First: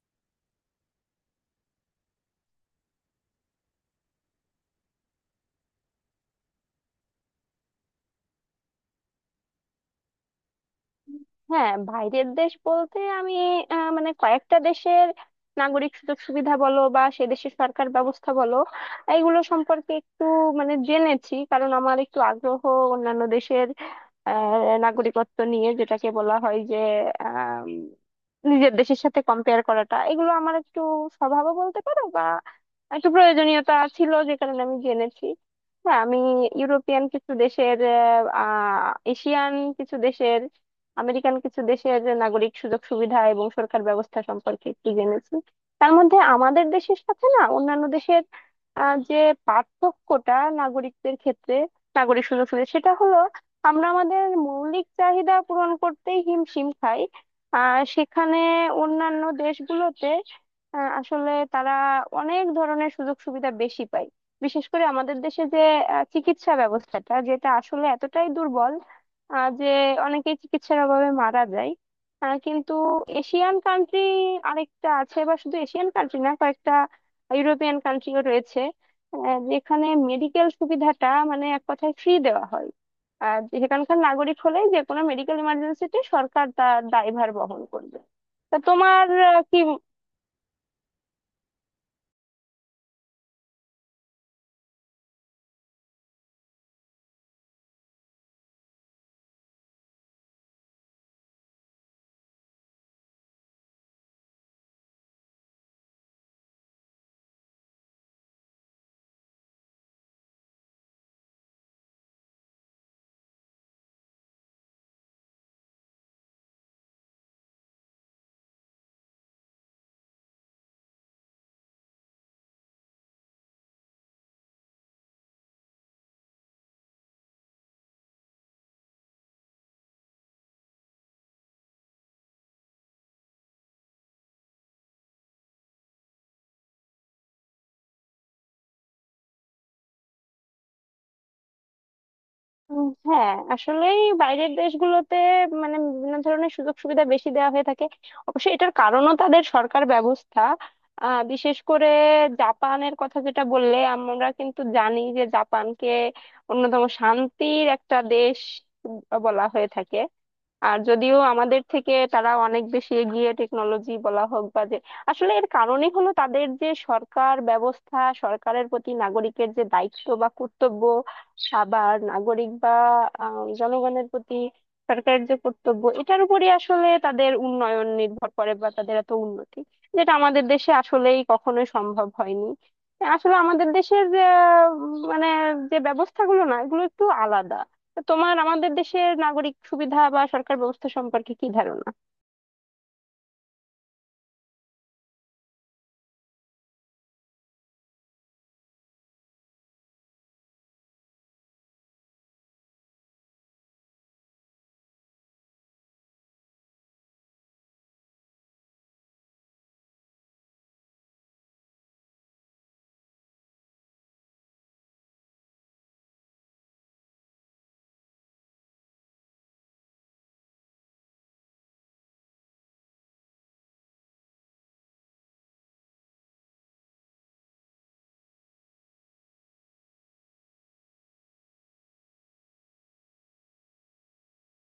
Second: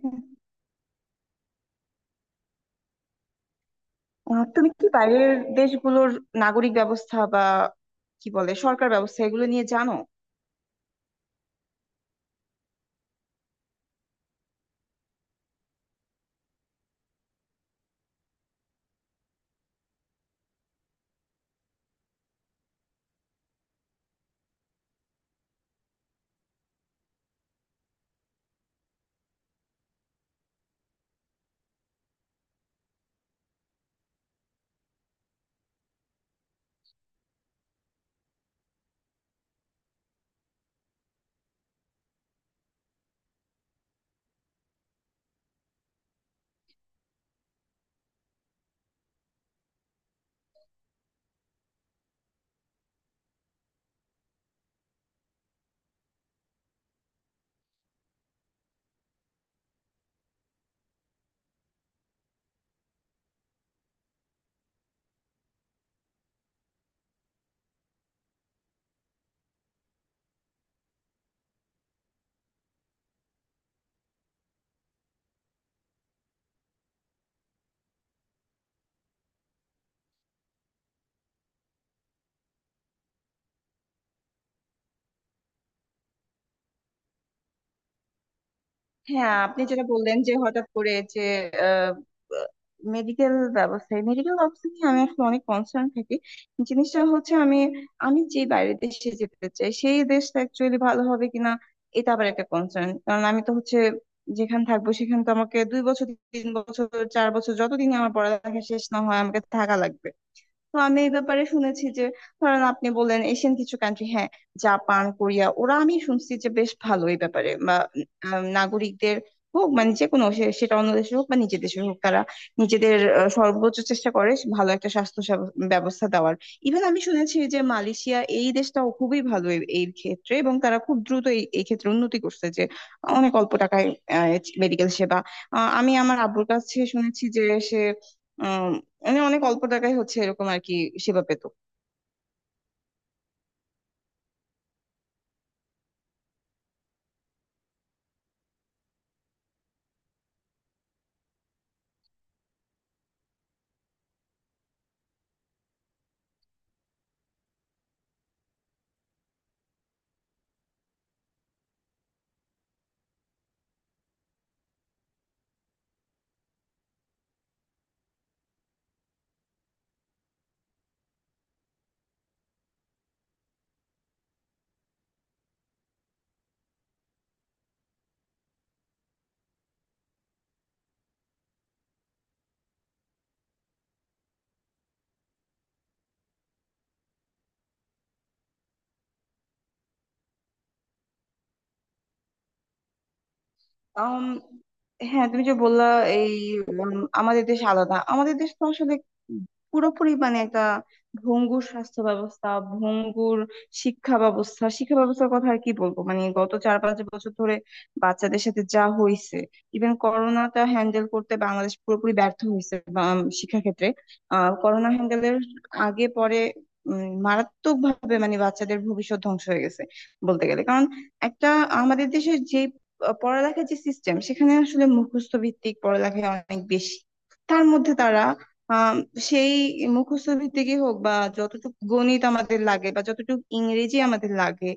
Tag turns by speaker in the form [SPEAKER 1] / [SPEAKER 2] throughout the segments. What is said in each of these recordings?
[SPEAKER 1] হুম। তুমি কি বাইরের দেশগুলোর নাগরিক ব্যবস্থা বা কি বলে সরকার ব্যবস্থা এগুলো নিয়ে জানো?
[SPEAKER 2] হ্যাঁ, বাইরের দেশ বলতে আমি মানে কয়েকটা দেশের নাগরিক সুযোগ সুবিধা বলো বা সে দেশের সরকার ব্যবস্থা বলো, এইগুলো সম্পর্কে একটু মানে জেনেছি, কারণ আমার একটু আগ্রহ অন্যান্য দেশের নাগরিকত্ব নিয়ে, যেটাকে বলা হয় যে আম, নিজের দেশের সাথে কম্পেয়ার করাটা এগুলো আমার একটু স্বভাবও বলতে পারো, বা একটু প্রয়োজনীয়তা ছিল, যে কারণে আমি জেনেছি। হ্যাঁ, আমি ইউরোপিয়ান কিছু দেশের, আহ এশিয়ান কিছু দেশের, আমেরিকান কিছু দেশের নাগরিক সুযোগ সুবিধা এবং সরকার ব্যবস্থা সম্পর্কে একটু জেনেছি। তার মধ্যে আমাদের দেশের সাথে না অন্যান্য দেশের যে পার্থক্যটা নাগরিকদের ক্ষেত্রে, নাগরিক সুযোগ সুবিধা, সেটা হলো আমরা আমাদের মৌলিক চাহিদা পূরণ করতেই হিমশিম খাই। সেখানে অন্যান্য দেশগুলোতে আসলে তারা অনেক ধরনের সুযোগ সুবিধা বেশি পায়। বিশেষ করে আমাদের দেশে যে চিকিৎসা ব্যবস্থাটা, যেটা আসলে এতটাই দুর্বল যে অনেকেই চিকিৎসার অভাবে মারা যায়। কিন্তু এশিয়ান কান্ট্রি আরেকটা আছে, বা শুধু এশিয়ান কান্ট্রি না, কয়েকটা ইউরোপিয়ান কান্ট্রিও রয়েছে যেখানে মেডিকেল সুবিধাটা মানে এক কথায় ফ্রি দেওয়া হয়। আর সেখানকার নাগরিক হলে যে কোনো মেডিকেল ইমার্জেন্সিতে সরকার তার দায়ভার বহন করবে। তা তোমার
[SPEAKER 1] হ্যাঁ,
[SPEAKER 2] কি?
[SPEAKER 1] আপনি যেটা বললেন যে হঠাৎ করে যে মেডিকেল মেডিকেল ব্যবস্থা নিয়ে আমি আসলে অনেক কনসার্ন থাকি। জিনিসটা হচ্ছে আমি আমি যে বাইরের দেশে যেতে চাই সেই দেশটা অ্যাকচুয়ালি ভালো হবে কিনা এটা আবার একটা কনসার্ন। কারণ আমি তো হচ্ছে যেখানে থাকবো সেখানে তো আমাকে 2 বছর, 3 বছর, 4 বছর, যতদিন আমার পড়ালেখা শেষ না হয় আমাকে থাকা লাগবে। তো আমি এই ব্যাপারে শুনেছি যে, ধরেন আপনি বললেন এশিয়ান কিছু কান্ট্রি, হ্যাঁ, জাপান কোরিয়া, ওরা আমি শুনছি যে বেশ ভালো এই ব্যাপারে। বা নাগরিকদের হোক, মানে যে কোনো, সেটা অন্য দেশে হোক বা নিজের দেশে হোক, তারা নিজেদের সর্বোচ্চ চেষ্টা করে ভালো একটা স্বাস্থ্য ব্যবস্থা দেওয়ার। ইভেন আমি শুনেছি যে মালয়েশিয়া, এই দেশটাও খুবই ভালো এই এই ক্ষেত্রে, এবং তারা খুব দ্রুত এই এই ক্ষেত্রে উন্নতি করছে। যে অনেক অল্প টাকায় মেডিকেল সেবা, আমি আমার আব্বুর কাছে শুনেছি যে সে মানে অনেক অল্প টাকায় হচ্ছে এরকম আর কি সেবা পেত।
[SPEAKER 2] হ্যাঁ, আসলেই বাইরের দেশগুলোতে মানে বিভিন্ন ধরনের সুযোগ সুবিধা বেশি দেওয়া হয়ে থাকে। অবশ্যই এটার কারণও তাদের সরকার ব্যবস্থা। বিশেষ করে জাপানের কথা যেটা বললে, আমরা কিন্তু জানি যে জাপানকে অন্যতম শান্তির একটা দেশ বলা হয়ে থাকে। আর যদিও আমাদের থেকে তারা অনেক বেশি এগিয়ে, টেকনোলজি বলা হোক বা যে, আসলে এর কারণই হলো তাদের যে সরকার ব্যবস্থা, সরকারের প্রতি নাগরিকের যে দায়িত্ব বা কর্তব্য, আবার নাগরিক বা জনগণের প্রতি সরকারের যে কর্তব্য, এটার উপরই আসলে তাদের উন্নয়ন নির্ভর করে বা তাদের এত উন্নতি, যেটা আমাদের দেশে আসলেই কখনোই সম্ভব হয়নি। আসলে আমাদের দেশের যে মানে যে ব্যবস্থাগুলো না, এগুলো একটু আলাদা। তো তোমার আমাদের দেশের নাগরিক সুবিধা বা সরকার ব্যবস্থা সম্পর্কে কি ধারণা?
[SPEAKER 1] আম, হ্যাঁ, তুমি যে বললা, এই উম, আমাদের দেশ আলাদা, আমাদের দেশ তো আসলে পুরোপুরি মানে একটা ভঙ্গুর স্বাস্থ্য ব্যবস্থা, ভঙ্গুর শিক্ষা ব্যবস্থা। শিক্ষা ব্যবস্থার কথা আর কি বলবো, মানে গত 4-5 বছর ধরে বাচ্চাদের সাথে যা হয়েছে, ইভেন করোনাটা হ্যান্ডেল করতে বাংলাদেশ পুরোপুরি ব্যর্থ হয়েছে শিক্ষা ক্ষেত্রে। করোনা হ্যান্ডেলের আগে পরে মারাত্মক ভাবে মানে বাচ্চাদের ভবিষ্যৎ ধ্বংস হয়ে গেছে বলতে গেলে। কারণ একটা, আমাদের দেশে যে পড়ালেখার যে সিস্টেম, সেখানে আসলে মুখস্থ ভিত্তিক পড়ালেখা অনেক বেশি। তার মধ্যে তারা আহ সেই মুখস্থ ভিত্তিকই হোক বা যতটুকু গণিত আমাদের লাগে বা যতটুকু ইংরেজি আমাদের লাগে,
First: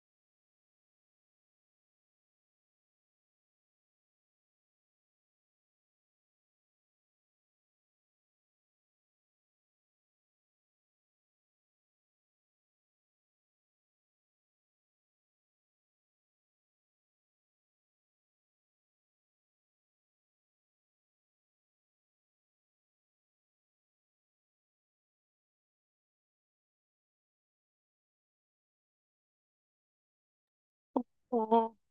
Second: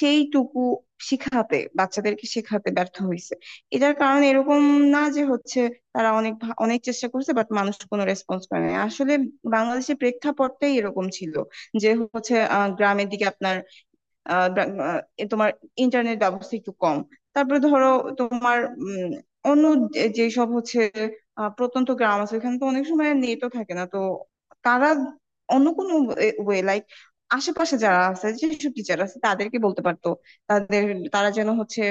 [SPEAKER 1] সেইটুকু শিখাতে, বাচ্চাদেরকে শেখাতে ব্যর্থ হয়েছে। এটার কারণ এরকম না যে হচ্ছে তারা অনেক অনেক চেষ্টা করছে, বাট মানুষ কোনো রেসপন্স করে না আসলে। বাংলাদেশের প্রেক্ষাপটটাই এরকম ছিল যে হচ্ছে গ্রামের দিকে আপনার আহ ব্রা- আহ, এ তোমার ইন্টারনেট ব্যবস্থা একটু কম। তারপরে ধরো তোমার উম, অন্য যে সব হচ্ছে প্রত্যন্ত গ্রাম আছে, ওখানে তো অনেক সময় নেটও থাকে না। তো তারা অন্য কোনো ওয়ে লাইক আশেপাশে যারা আছে, যেসব টিচার আছে, তাদেরকে বলতে পারতো, তাদের, তারা যেন
[SPEAKER 2] হ্যাঁ,
[SPEAKER 1] হচ্ছে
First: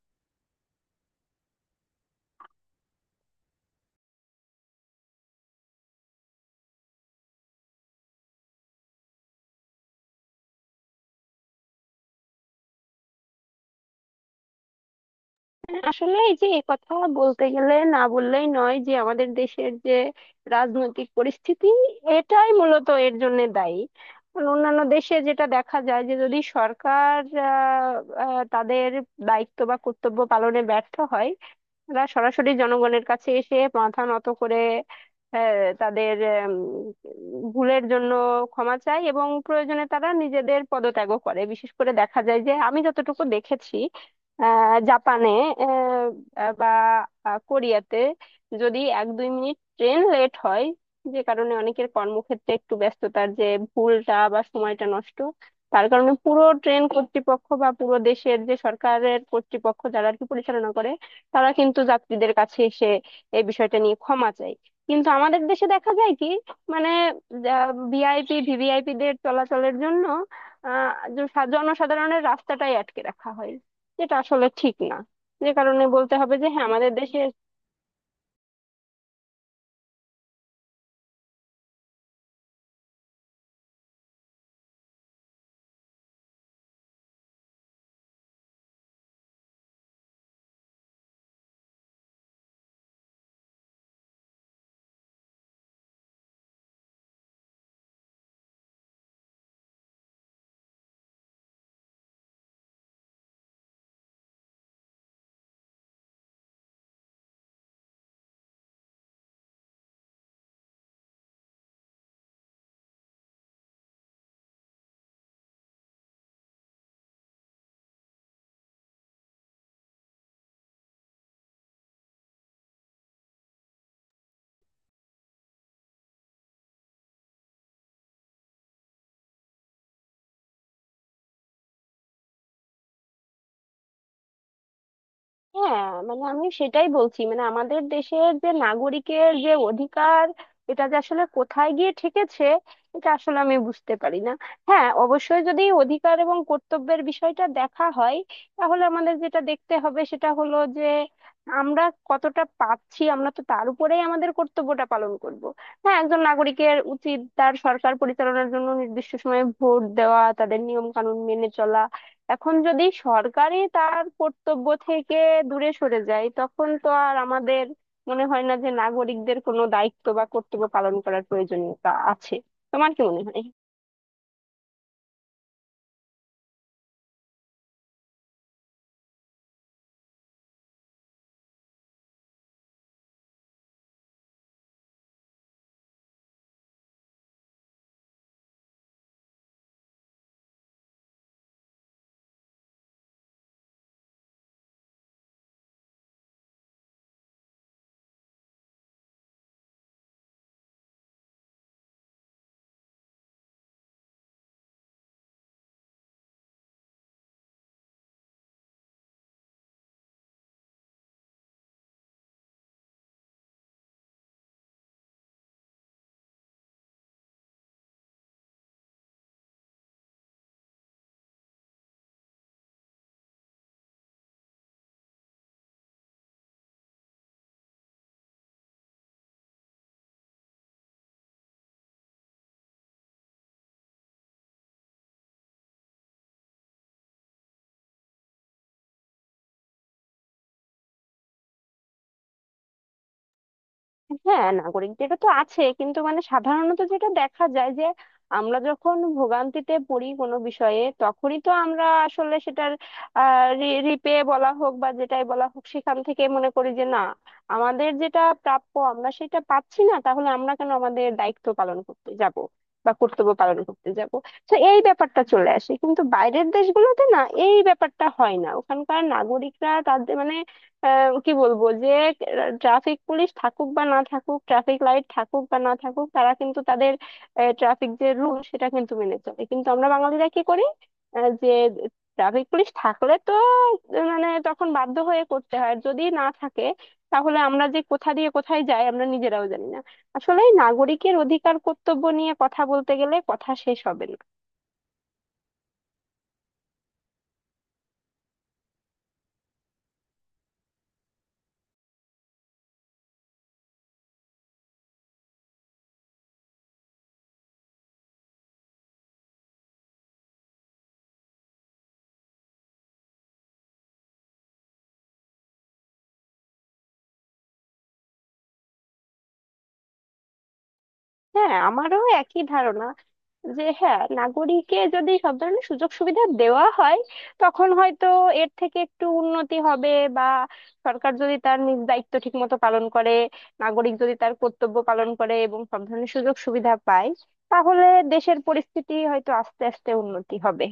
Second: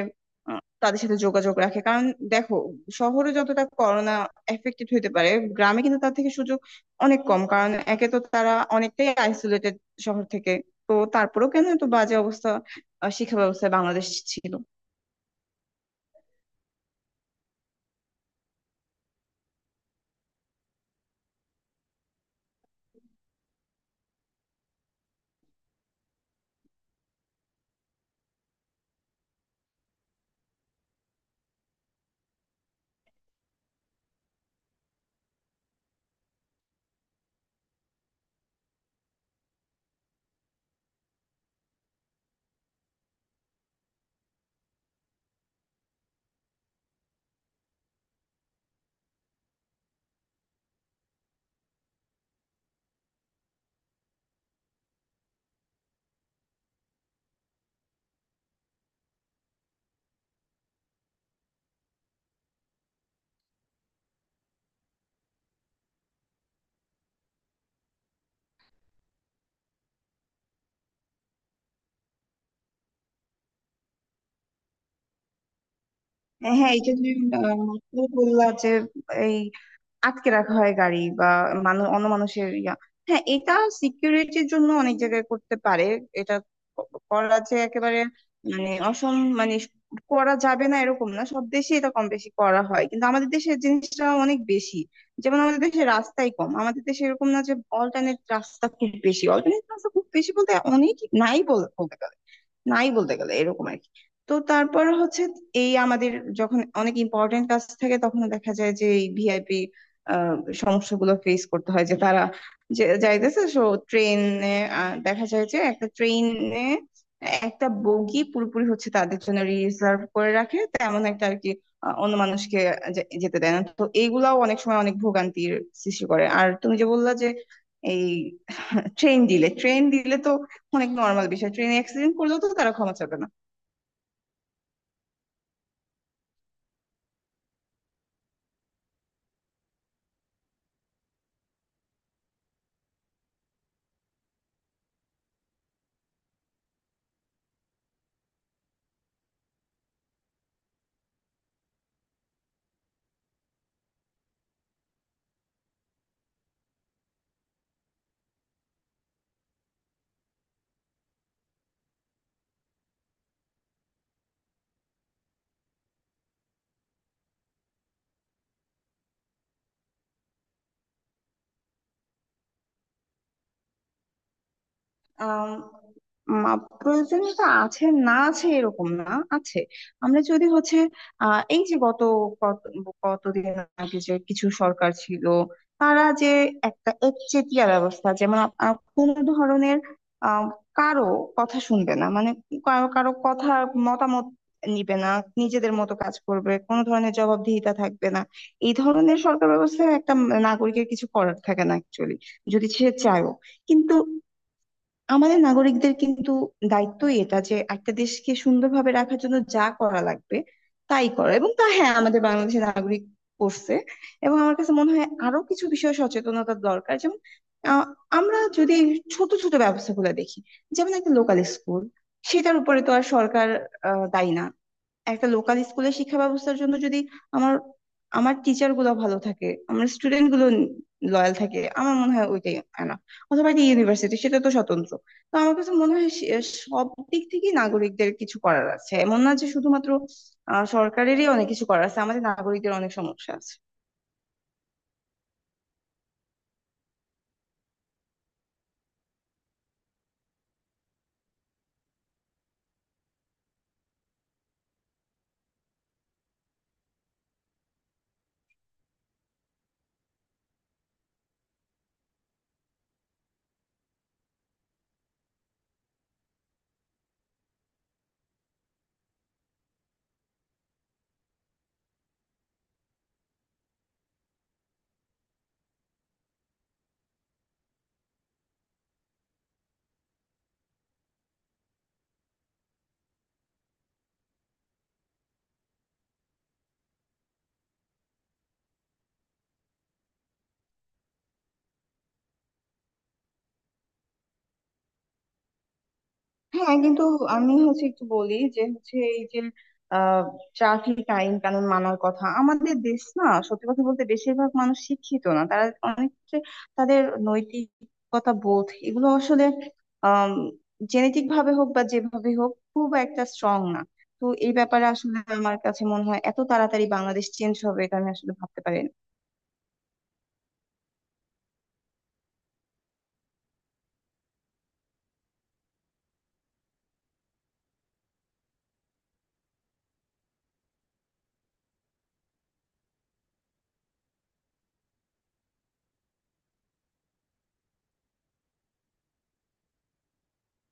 [SPEAKER 1] তাদের সাথে যোগাযোগ রাখে। কারণ দেখো, শহরে যতটা করোনা এফেক্টেড হতে পারে, গ্রামে কিন্তু তার থেকে সুযোগ অনেক কম, কারণ একে তো তারা অনেকটাই আইসোলেটেড শহর থেকে। তো তারপরেও কেন এত বাজে অবস্থা শিক্ষা ব্যবস্থায় বাংলাদেশ ছিল।
[SPEAKER 2] আসলে এই যে এই কথা বলতে গেলে না বললেই নয় যে আমাদের দেশের যে রাজনৈতিক পরিস্থিতি, এটাই মূলত এর জন্য দায়ী। কারণ অন্যান্য দেশে যেটা দেখা যায় যে যদি সরকার আহ, আহ, তাদের দায়িত্ব বা কর্তব্য পালনে ব্যর্থ হয়, এরা সরাসরি জনগণের কাছে এসে মাথা নত করে, তাদের ভুলের জন্য ক্ষমা চায়, এবং প্রয়োজনে তারা নিজেদের পদত্যাগও করে। বিশেষ করে দেখা যায় যে, আমি যতটুকু দেখেছি, জাপানে আহ, বা কোরিয়াতে যদি এক দুই মিনিট ট্রেন লেট হয়, যে কারণে অনেকের কর্মক্ষেত্রে একটু ব্যস্ততার যে ভুলটা বা সময়টা নষ্ট, তার কারণে পুরো ট্রেন কর্তৃপক্ষ বা পুরো দেশের যে সরকারের কর্তৃপক্ষ যারা আর কি পরিচালনা করে, তারা কিন্তু যাত্রীদের কাছে এসে এই বিষয়টা নিয়ে ক্ষমা চায়। কিন্তু আমাদের দেশে দেখা যায় কি, মানে ভিআইপি ভিভিআইপি দের চলাচলের জন্য আহ জনসাধারণের রাস্তাটাই আটকে রাখা হয়, যেটা আসলে ঠিক না। যে কারণে বলতে হবে যে হ্যাঁ
[SPEAKER 1] হ্যাঁ এই
[SPEAKER 2] আমাদের
[SPEAKER 1] যে তুমি
[SPEAKER 2] দেশে।
[SPEAKER 1] মাত্র বললা যে এই আটকে রাখা হয় গাড়ি বা মানুষ, অন্য মানুষের ইয়া, হ্যাঁ, এটা সিকিউরিটির জন্য অনেক জায়গায় করতে পারে। এটা করা যে একেবারে মানে অসম মানে করা যাবে না এরকম না, সব দেশে এটা কম বেশি করা হয়, কিন্তু আমাদের দেশে জিনিসটা অনেক বেশি। যেমন আমাদের দেশে রাস্তাই কম, আমাদের দেশে এরকম না যে অল্টারনেট রাস্তা খুব বেশি। অল্টারনেট রাস্তা খুব বেশি বলতে অনেক, বলতে গেলে নাই, বলতে গেলে এরকম আর কি। তো তারপর হচ্ছে এই আমাদের যখন অনেক ইম্পর্টেন্ট কাজ থাকে, তখন দেখা যায় যে এই ভিআইপি আহ সমস্যাগুলো ফেস করতে হয়। যে তারা যে যাইতেছে, সো ট্রেনে, দেখা যায় যে একটা ট্রেনে একটা বগি পুরোপুরি হচ্ছে তাদের জন্য রিজার্ভ করে রাখে তেমন একটা আর কি। অন্য মানুষকে যেতে দেয় না। তো এইগুলাও অনেক সময় অনেক ভোগান্তির সৃষ্টি করে। আর তুমি যে বললা যে এই ট্রেন দিলে তো অনেক নর্মাল বিষয়, ট্রেনে অ্যাক্সিডেন্ট করলেও তো তারা ক্ষমা চাবে না।
[SPEAKER 2] হ্যাঁ, মানে আমি সেটাই বলছি, মানে আমাদের দেশের যে নাগরিকের যে অধিকার, এটা যে আসলে কোথায় গিয়ে ঠেকেছে এটা আসলে আমি বুঝতে পারি না। হ্যাঁ, অবশ্যই যদি অধিকার এবং কর্তব্যের বিষয়টা দেখা হয়, তাহলে আমাদের যেটা দেখতে হবে সেটা হলো যে আমরা কতটা পাচ্ছি, আমরা তো তার উপরেই আমাদের কর্তব্যটা পালন করব। হ্যাঁ, একজন নাগরিকের উচিত তার সরকার পরিচালনার জন্য নির্দিষ্ট সময়ে ভোট দেওয়া, তাদের নিয়ম কানুন মেনে চলা। এখন যদি সরকারই তার কর্তব্য থেকে দূরে সরে যায়, তখন তো আর আমাদের মনে হয় না যে নাগরিকদের কোনো দায়িত্ব বা কর্তব্য পালন করার প্রয়োজনীয়তা আছে। তোমার কি মনে হয়?
[SPEAKER 1] আম, মা প্রয়োজনীয়তা আছে না আছে এরকম না, আছে। আমরা যদি হচ্ছে এই যে গত কত কতদিন আগে যে কিছু সরকার ছিল, তারা যে একটা একচেটিয়া ব্যবস্থা, যেমন কোনো ধরনের আহ কারো কথা শুনবে না, মানে কারো, কারো কথা, মতামত নিবে না, নিজেদের মতো কাজ করবে, কোনো ধরনের জবাবদিহিতা থাকবে না। এই ধরনের সরকার ব্যবস্থায় একটা নাগরিকের কিছু করার থাকে না অ্যাকচুয়ালি, যদি সে চায়ও। কিন্তু আমাদের নাগরিকদের কিন্তু দায়িত্বই এটা যে একটা দেশকে সুন্দরভাবে রাখার জন্য যা করা লাগবে তাই করা, এবং তা হ্যাঁ আমাদের বাংলাদেশের নাগরিক করছে। এবং আমার কাছে মনে হয় আরো কিছু বিষয়ে সচেতনতা দরকার, যেমন আহ, আমরা যদি এই ছোট ছোট ব্যবস্থাগুলো দেখি, যেমন একটা লোকাল স্কুল, সেটার উপরে তো আর সরকার দায়ী না। একটা লোকাল স্কুলের শিক্ষা ব্যবস্থার জন্য যদি আমার আমার টিচার গুলো ভালো থাকে, আমার স্টুডেন্ট গুলো লয়াল থাকে, আমার মনে হয় ওইটাই এনাফ। অথবা একটা ইউনিভার্সিটি, সেটা তো স্বতন্ত্র। তো আমার কাছে মনে হয় সব দিক থেকেই নাগরিকদের কিছু করার আছে, এমন না যে শুধুমাত্র সরকারেরই অনেক কিছু করার আছে, আমাদের নাগরিকদের অনেক সমস্যা আছে।
[SPEAKER 2] হ্যাঁ, নাগরিকদের তো আছে, কিন্তু মানে সাধারণত যেটা দেখা যায় যে আমরা যখন ভোগান্তিতে পড়ি কোনো বিষয়ে, তখনই তো আমরা আসলে সেটার রিপে বলা হোক বা যেটাই বলা হোক, সেখান থেকে মনে করি যে না, আমাদের যেটা প্রাপ্য আমরা সেটা পাচ্ছি না, তাহলে আমরা কেন আমাদের দায়িত্ব পালন করতে যাব বা কর্তব্য পালন করতে যাব। তো এই ব্যাপারটা চলে আসে, কিন্তু বাইরের দেশগুলোতে না, এই ব্যাপারটা হয় না। ওখানকার নাগরিকরা তাদের মানে কি বলবো যে, ট্রাফিক পুলিশ থাকুক বা না থাকুক, ট্রাফিক লাইট থাকুক বা না থাকুক, তারা কিন্তু তাদের ট্রাফিক যে রুল সেটা কিন্তু মেনে চলে। কিন্তু আমরা বাঙালিরা কি করি? যে ট্রাফিক পুলিশ থাকলে তো মানে তখন বাধ্য হয়ে করতে হয়, আর যদি না থাকে তাহলে আমরা যে কোথা দিয়ে কোথায় যাই আমরা নিজেরাও জানি না। আসলে এই নাগরিকের অধিকার কর্তব্য নিয়ে কথা বলতে গেলে কথা শেষ হবে না।
[SPEAKER 1] হ্যাঁ কিন্তু আমি হচ্ছে একটু বলি যে হচ্ছে এই যে ট্রাফিক আইন কানুন মানার কথা, আমাদের দেশ না সত্যি কথা বলতে বেশিরভাগ মানুষ শিক্ষিত না, তারা অনেক ক্ষেত্রে তাদের নৈতিকতা বোধ এগুলো আসলে আহ জেনেটিক ভাবে হোক বা যেভাবে হোক খুব একটা স্ট্রং না। তো এই ব্যাপারে আসলে আমার কাছে মনে হয় এত তাড়াতাড়ি বাংলাদেশ চেঞ্জ হবে এটা আমি আসলে ভাবতে পারি
[SPEAKER 2] হ্যাঁ, আমারও একই ধারণা যে হ্যাঁ, নাগরিককে যদি সব ধরনের সুযোগ সুবিধা দেওয়া হয়, তখন হয়তো এর থেকে একটু উন্নতি হবে। বা সরকার যদি তার নিজ দায়িত্ব ঠিক মতো পালন করে, নাগরিক যদি তার কর্তব্য পালন করে এবং সব ধরনের সুযোগ সুবিধা পায়, তাহলে দেশের পরিস্থিতি হয়তো আস্তে আস্তে উন্নতি হবে।